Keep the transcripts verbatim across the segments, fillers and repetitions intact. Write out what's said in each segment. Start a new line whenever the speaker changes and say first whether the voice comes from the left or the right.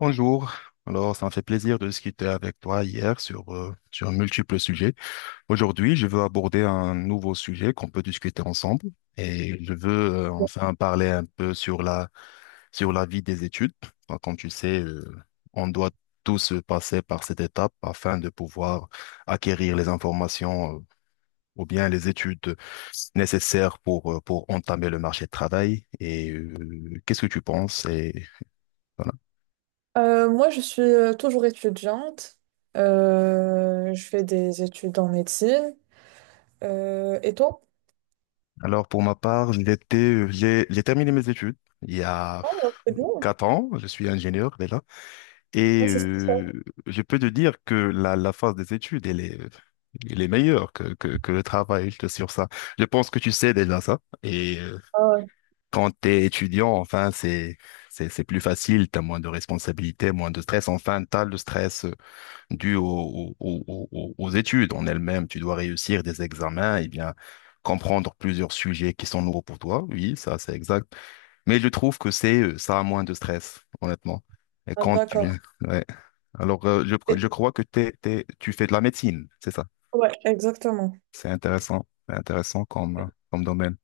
left: Bonjour. Alors, ça me fait plaisir de discuter avec toi hier sur, euh, sur un multiple sujet. Aujourd'hui, je veux aborder un nouveau sujet qu'on peut discuter ensemble et je veux euh, enfin parler un peu sur la, sur la vie des études. Enfin, comme tu sais, euh, on doit tous passer par cette étape afin de pouvoir acquérir les informations euh, ou bien les études nécessaires pour, euh, pour entamer le marché de travail. Et euh, qu'est-ce que tu penses? Et voilà.
right: Euh, moi, je suis euh, toujours étudiante. Euh, je fais des études en médecine. Euh, et toi?
left: Alors pour ma part, j'étais- j'ai j'ai terminé mes études il y a
right: Ah, c'est bien.
left: quatre ans, je suis ingénieur déjà,
right: Ah,
left: et
right: c'est super.
left: euh, je peux te dire que la, la phase des études, elle est, elle est meilleure que, que, que le travail, je t'assure ça. Je pense que tu sais déjà ça, et euh,
right: Ah, ouais.
left: quand tu es étudiant, enfin, c'est, c'est, c'est plus facile, tu as moins de responsabilités, moins de stress, enfin, tu as le stress euh, dû aux aux aux au- aux études en elles-mêmes. Tu dois réussir des examens et bien comprendre plusieurs sujets qui sont nouveaux pour toi. Oui, ça, c'est exact. Mais je trouve que c'est euh, ça a moins de stress, honnêtement. Et
right: Ah,
left: quand tu...
right: d'accord.
left: Ouais. Alors, euh, je,
right: Et-
left: je crois que t'es, t'es- tu fais de la médecine, c'est ça.
right: Ouais, exactement.
left: C'est intéressant. C'est intéressant comme, euh, comme domaine.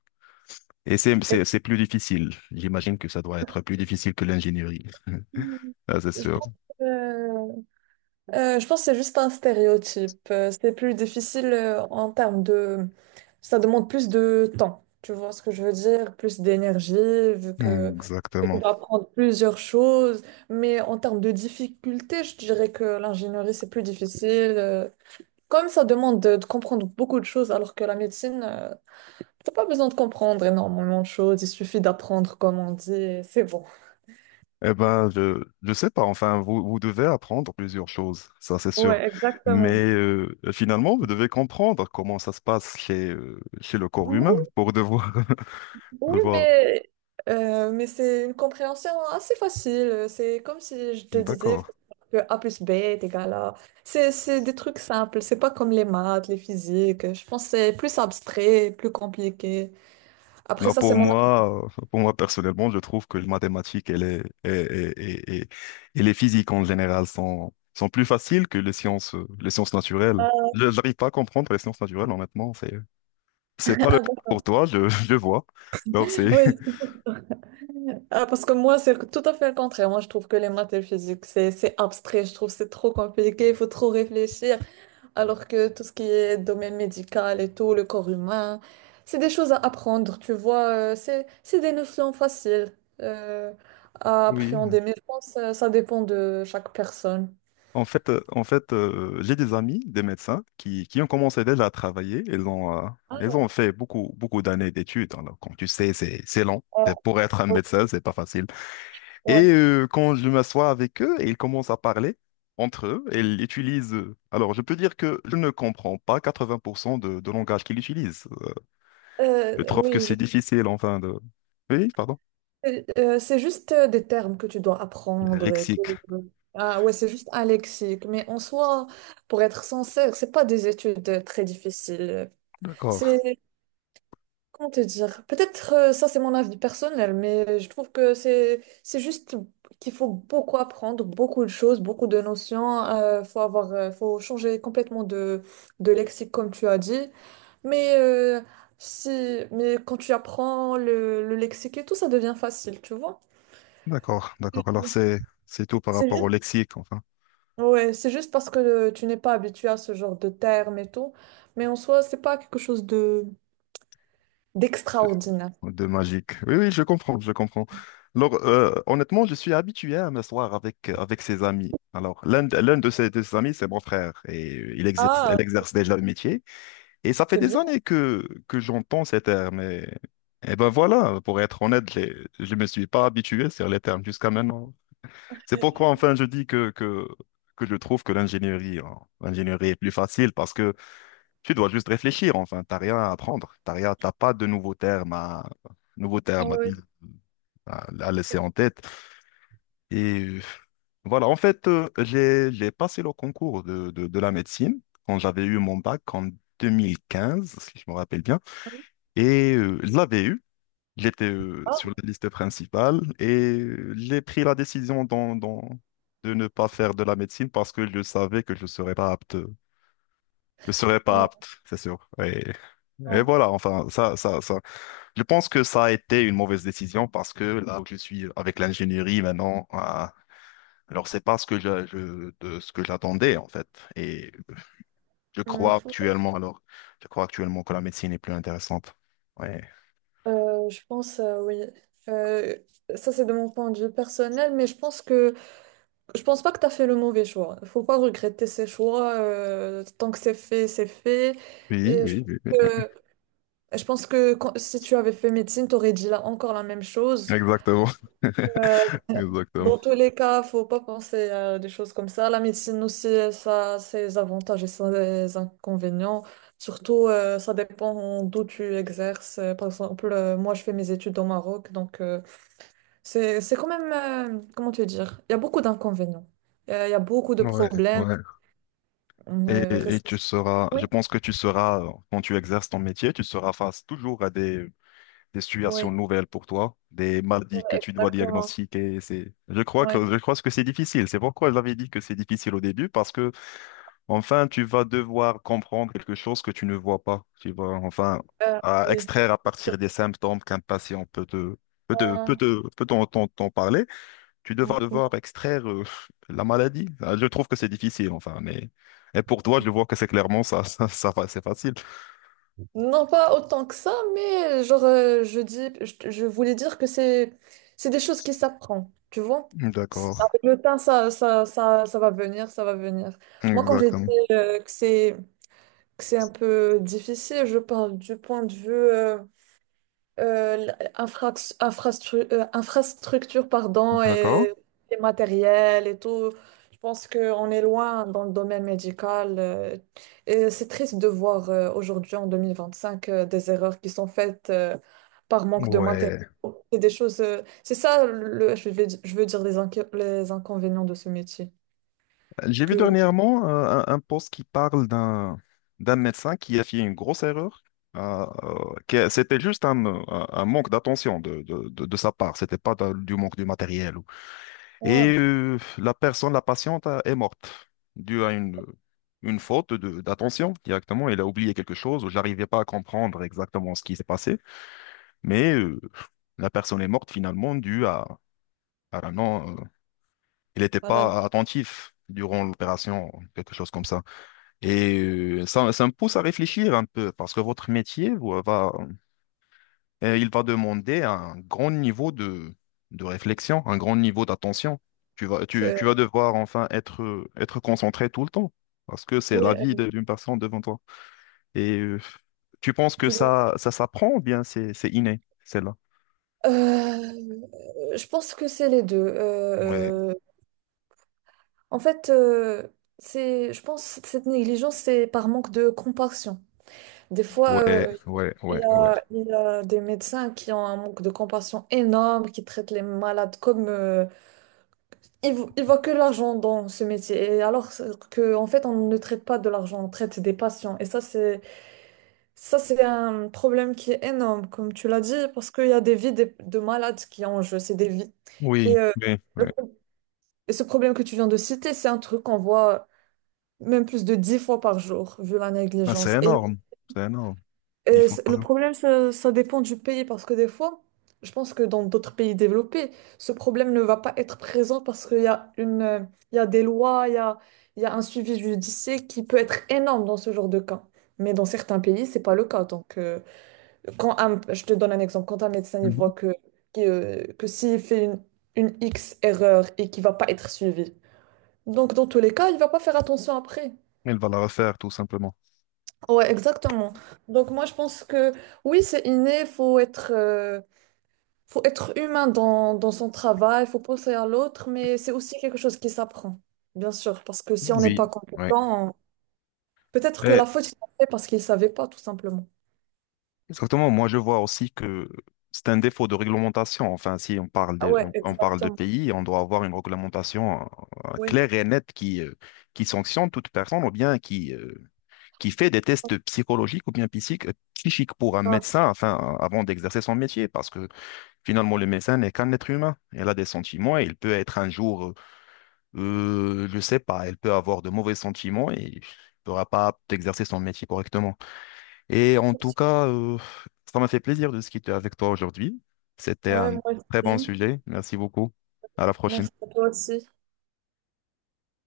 left: Et c'est,
right: Et
left: c'est, c'est plus difficile. J'imagine que ça doit être plus difficile que l'ingénierie. Ah, c'est
right: je
left: sûr.
right: pense Euh, je pense que c'est juste un stéréotype. Euh, c'est plus difficile euh, en termes de... Ça demande plus de temps. Tu vois ce que je veux dire? Plus d'énergie, vu
left: Mm,
right: que tu
left: exactement.
right: dois apprendre plusieurs choses. Mais en termes de difficulté, je dirais que l'ingénierie, c'est plus difficile. Euh, Comme ça demande de, de comprendre beaucoup de choses, alors que la médecine, euh, t'as pas besoin de comprendre énormément de choses. Il suffit d'apprendre, comme on dit, et c'est bon.
left: Eh ben, je je sais pas. Enfin, vous vous devez apprendre plusieurs choses, ça c'est
right: Ouais,
left: sûr. Mais
right: exactement.
left: euh, finalement, vous devez comprendre comment ça se passe chez euh, chez le corps humain pour devoir
right: Oui,
left: devoir.
right: mais, euh, mais c'est une compréhension assez facile. C'est comme si je te disais
left: D'accord.
right: que A plus B est égal à... C'est, c'est des trucs simples. C'est pas comme les maths, les physiques. Je pense que c'est plus abstrait, plus compliqué. Après
left: Non,
right: ça, c'est
left: pour
right: mon...
left: moi, euh, pour moi personnellement, je trouve que les mathématiques et les et, et, et, et- et les physiques en général sont sont plus faciles que les sciences euh, les sciences naturelles.
right: Ah,
left: Je n'arrive pas à comprendre les sciences naturelles, honnêtement. C'est c'est pas le
right: ah,
left: cas
right: bon.
left: pour toi, je je vois. Alors c'est
right: Oui, c'est- ah, parce que moi, c'est tout à fait le contraire. Moi, je trouve que les maths et le physique, c'est, c'est abstrait. Je trouve que c'est trop compliqué. Il faut trop réfléchir. Alors que tout ce qui est domaine médical et tout, le corps humain, c'est des choses à apprendre, tu vois, euh, c'est, c'est des notions faciles euh, à
left: oui.
right: appréhender, mais je pense que ça dépend de chaque personne.
left: En fait, euh, en fait, euh, j'ai des amis, des médecins, qui, qui ont commencé déjà à travailler. Ils ont, euh,
right: Ah,
left: ils ont fait beaucoup, beaucoup d'années d'études. Alors, comme tu sais, c'est, c'est long.
right: euh,
left: Et pour être un
right: ouais,
left: médecin, c'est pas facile.
right: ouais.
left: Et euh, quand je m'assois avec eux, ils commencent à parler entre eux. Ils utilisent. euh, Alors, je peux dire que je ne comprends pas quatre-vingts pour cent de, de langage qu'ils utilisent. Euh, Je
right: Euh,
left: trouve que
right: oui, je-
left: c'est difficile, enfin, de. Oui, pardon.
right: euh, c'est juste euh, des termes que tu dois
left: Le
right: apprendre et
left: lexique.
right: tout. Ah ouais, c'est juste un lexique, mais en soi, pour être sincère, c'est pas des études euh, très difficiles.
left: D'accord,
right: Comment te dire? Peut-être euh, ça c'est mon avis personnel, mais je trouve que c'est c'est juste qu'il faut beaucoup apprendre, beaucoup de choses, beaucoup de notions. Euh, faut avoir, euh, faut changer complètement de, de lexique comme tu as dit. Mais euh, si, mais quand tu apprends le, le lexique et tout, ça devient facile, tu vois?
left: d'accord, d'accord. Alors, c'est, c'est tout par
right: C'est
left: rapport
right: juste,
left: au lexique, enfin.
right: ouais, c'est juste parce que euh, tu n'es pas habitué à ce genre de termes et tout. Mais en soi, c'est pas quelque chose de d'extraordinaire.
left: De magique. Oui, oui, je comprends, je comprends. Alors, euh, honnêtement, je suis habitué à m'asseoir avec, euh, avec ses amis. Alors, l'un de, l'un de ses, de ses amis, c'est mon frère, et il exerce,
right: Ah,
left: elle exerce déjà le métier. Et ça fait
right: c'est
left: des
right: bien.
left: années que, que j'entends ces termes. Et, et ben voilà, pour être honnête, je je ne me suis pas habitué sur les termes jusqu'à maintenant. C'est pourquoi, enfin, je dis que, que, que je trouve que l'ingénierie, hein, l'ingénierie est plus facile, parce que tu dois juste réfléchir, enfin, t'as rien à apprendre, t'as rien, t'as pas de nouveaux termes à, nouveaux termes à dire, à, à laisser en tête. Et euh, voilà, en fait, euh, j'ai, j'ai passé le concours de, de, de la médecine quand j'avais eu mon bac en deux mille quinze, si je me rappelle bien, et euh, je l'avais eu. J'étais euh,
right: Ah,
left: sur la liste principale et euh, j'ai pris la décision d'en- d'en- de ne pas faire de la médecine parce que je savais que je ne serais pas apte. Je serais pas
right: ouais.
left: apte, c'est sûr. Et voilà, enfin, ça, ça, ça. Je pense que ça a été une mauvaise décision parce que là où je suis avec l'ingénierie maintenant, euh, alors c'est pas ce que je, je- de ce que j'attendais en fait. Et je
right: Hum,
left: crois actuellement, alors, je crois actuellement que la médecine est plus intéressante. Ouais.
right: Euh, je pense, euh, oui. Euh, Ça, c'est de mon point de vue personnel, mais je pense que je pense pas que tu as fait le mauvais choix. Il faut pas regretter ses choix. Euh, tant que c'est fait, c'est fait.
left: Oui,
right: Et je
left: oui,
right: pense
left: oui, oui.
right: que, je pense que quand- si tu avais fait médecine, tu aurais dit là, encore la même chose.
left: Exactement.
right: Euh,
left: Exactement.
right: Dans tous les cas, faut pas penser à des choses comme ça. La médecine aussi, euh, ça a ses avantages et ses inconvénients. Surtout, euh, ça dépend d'où tu exerces. Euh, Par exemple, euh, moi, je fais mes études au Maroc, donc euh, c'est c'est quand même, euh, comment te dire, il y a beaucoup d'inconvénients. Euh, Il y a beaucoup de
left: Ouais,
right: problèmes.
left: ouais.
right: Euh,
left: Et, et
right: rest-
left: tu seras,
right: Oui,
left: je pense que tu seras, quand tu exerces ton métier, tu seras face toujours à des des situations
right: oui,
left: nouvelles pour toi, des
right: ouais,
left: maladies que tu dois
right: exactement.
left: diagnostiquer. C'est, je crois
right: Ouais.
left: que, je crois que c'est difficile. C'est pourquoi j'avais dit que c'est difficile au début, parce que, enfin, tu vas devoir comprendre quelque chose que tu ne vois pas. Tu vas, enfin,
right: Euh,
left: à
right: oui.
left: extraire à partir des symptômes qu'un patient peut te, peut te, peut te, peut t'en, t'en- t'en parler. Tu devras
right: Euh,
left: devoir extraire, euh, la maladie. Ah, je trouve que c'est difficile, enfin, mais, et pour toi, je vois que c'est clairement ça, ça, ça, c'est facile.
right: Non, pas autant que ça, mais genre, euh, je dis, je, je voulais dire que c'est, c'est des choses qui s'apprennent, tu vois. C'est-
left: D'accord.
right: Avec le temps, ça, ça, ça, ça va venir, ça va venir. Moi, quand j'ai dit
left: Exactement.
right: euh, que c'est, que c'est un peu difficile, je parle du point de vue euh, euh, l'infrax- infrastru- euh, infrastructure pardon,
left: D'accord.
right: et les matériels et tout. Je pense qu'on est loin dans le domaine médical. Euh, et c'est triste de voir euh, aujourd'hui, en deux mille vingt-cinq, euh, des erreurs qui sont faites euh, par manque de matériaux.
left: Ouais.
right: C'est des choses, euh, c'est ça, le, je vais, di- je veux dire, les, inqui- les inconvénients de ce métier.
left: J'ai vu
right: Que,
left: dernièrement euh, un, un post qui parle d'un d'un médecin qui a fait une grosse erreur. euh, euh, que c'était juste un, un- un manque d'attention de, de, de- de sa part. C'était pas d'un- du manque du matériel. Ou-
right: ouais,
left: Et euh, la personne, la patiente, euh, est morte due à une, une faute de- d'attention directement. Elle a oublié quelque chose. Je n'arrivais pas à comprendre exactement ce qui s'est passé. Mais euh, la personne est morte finalement due à, à la non. euh, il n'était
right: voilà,
left: pas attentif durant l'opération, quelque chose comme ça. Et euh, ça, ça me pousse à réfléchir un peu, parce que votre métier vous, va, euh, il va demander un grand niveau de, de réflexion, un grand niveau d'attention. Tu vas, tu,
right: c'est-
left: tu
right: euh,
left: vas devoir enfin être, euh, être concentré tout le temps, parce que c'est
right: oui,
left: la vie de- d'une personne devant toi. Et euh, tu penses que
right: tu-
left: ça, ça s'apprend ou bien c'est, c'est inné, celle-là?
right: Euh, je pense que c'est les deux.
left: Ouais,
right: Euh, En fait, euh, c'est, je pense que cette négligence, c'est par manque de compassion. Des fois,
left: ouais,
right: euh,
left: ouais,
right: il y
left: ouais, ouais.
right: a, il y a des médecins qui ont un manque de compassion énorme, qui traitent les malades comme... euh, ils, vo- ils voient que l'argent dans ce métier. Et alors que, en fait, on ne traite pas de l'argent, on traite des patients. Et ça, c'est, ça, c'est un problème qui est énorme, comme tu l'as dit, parce qu'il y a des vies des- de malades qui ont en jeu, c'est des vies. Et,
left: Oui,
right: euh,
left: oui, oui.
right: le pro- et ce problème que tu viens de citer, c'est un truc qu'on voit même plus de dix fois par jour, vu la
left: Ah, c'est
right: négligence. Et,
left: énorme, c'est énorme. Il
right: et
left: faut.
right: c- le problème, ça, ça dépend du pays, parce que des fois, je pense que dans d'autres pays développés, ce problème ne va pas être présent parce qu'il y a une, euh, il y a des lois, il y a, il y a un suivi judiciaire qui peut être énorme dans ce genre de cas. Mais dans certains pays, c'est pas le cas. Donc, euh, quand un- je te donne un exemple, quand un médecin il voit
left: Mhm.
right: que, que, euh, que s'il fait une, une X erreur et qu'il va pas être suivi, donc dans tous les cas, il va pas faire attention après.
left: Il va la refaire, tout simplement.
right: Ouais, exactement. Donc moi, je pense que oui, c'est inné, faut être, euh, faut être humain dans, dans son travail, faut penser à l'autre, mais c'est aussi quelque chose qui s'apprend, bien sûr, parce que si on n'est pas
left: Oui, oui.
right: compétent, on- peut-être que la faute, il l'a fait parce qu'il ne savait pas, tout simplement.
left: Exactement. Moi, je vois aussi que c'est un défaut de réglementation. Enfin, si on parle
right: Ah
left: de,
right: ouais,
left: on, on parle de
right: exactement.
left: pays, on doit avoir une réglementation euh,
right: Oui.
left: claire et nette qui, euh, qui sanctionne toute personne ou bien qui, euh, qui fait des tests psychologiques ou bien psychiques, psychiques pour un
right: Ah,
left: médecin enfin, avant d'exercer son métier. Parce que finalement, le médecin n'est qu'un être humain. Elle a des sentiments et il peut être un jour, euh, euh, je sais pas, elle peut avoir de mauvais sentiments et ne pourra pas exercer son métier correctement. Et en tout cas, euh, ça m'a fait plaisir de discuter avec toi aujourd'hui. C'était
right: ouais,
left: un
right: moi
left: très bon
right: aussi.
left: sujet. Merci beaucoup. À la
right: Merci
left: prochaine.
right: à toi aussi.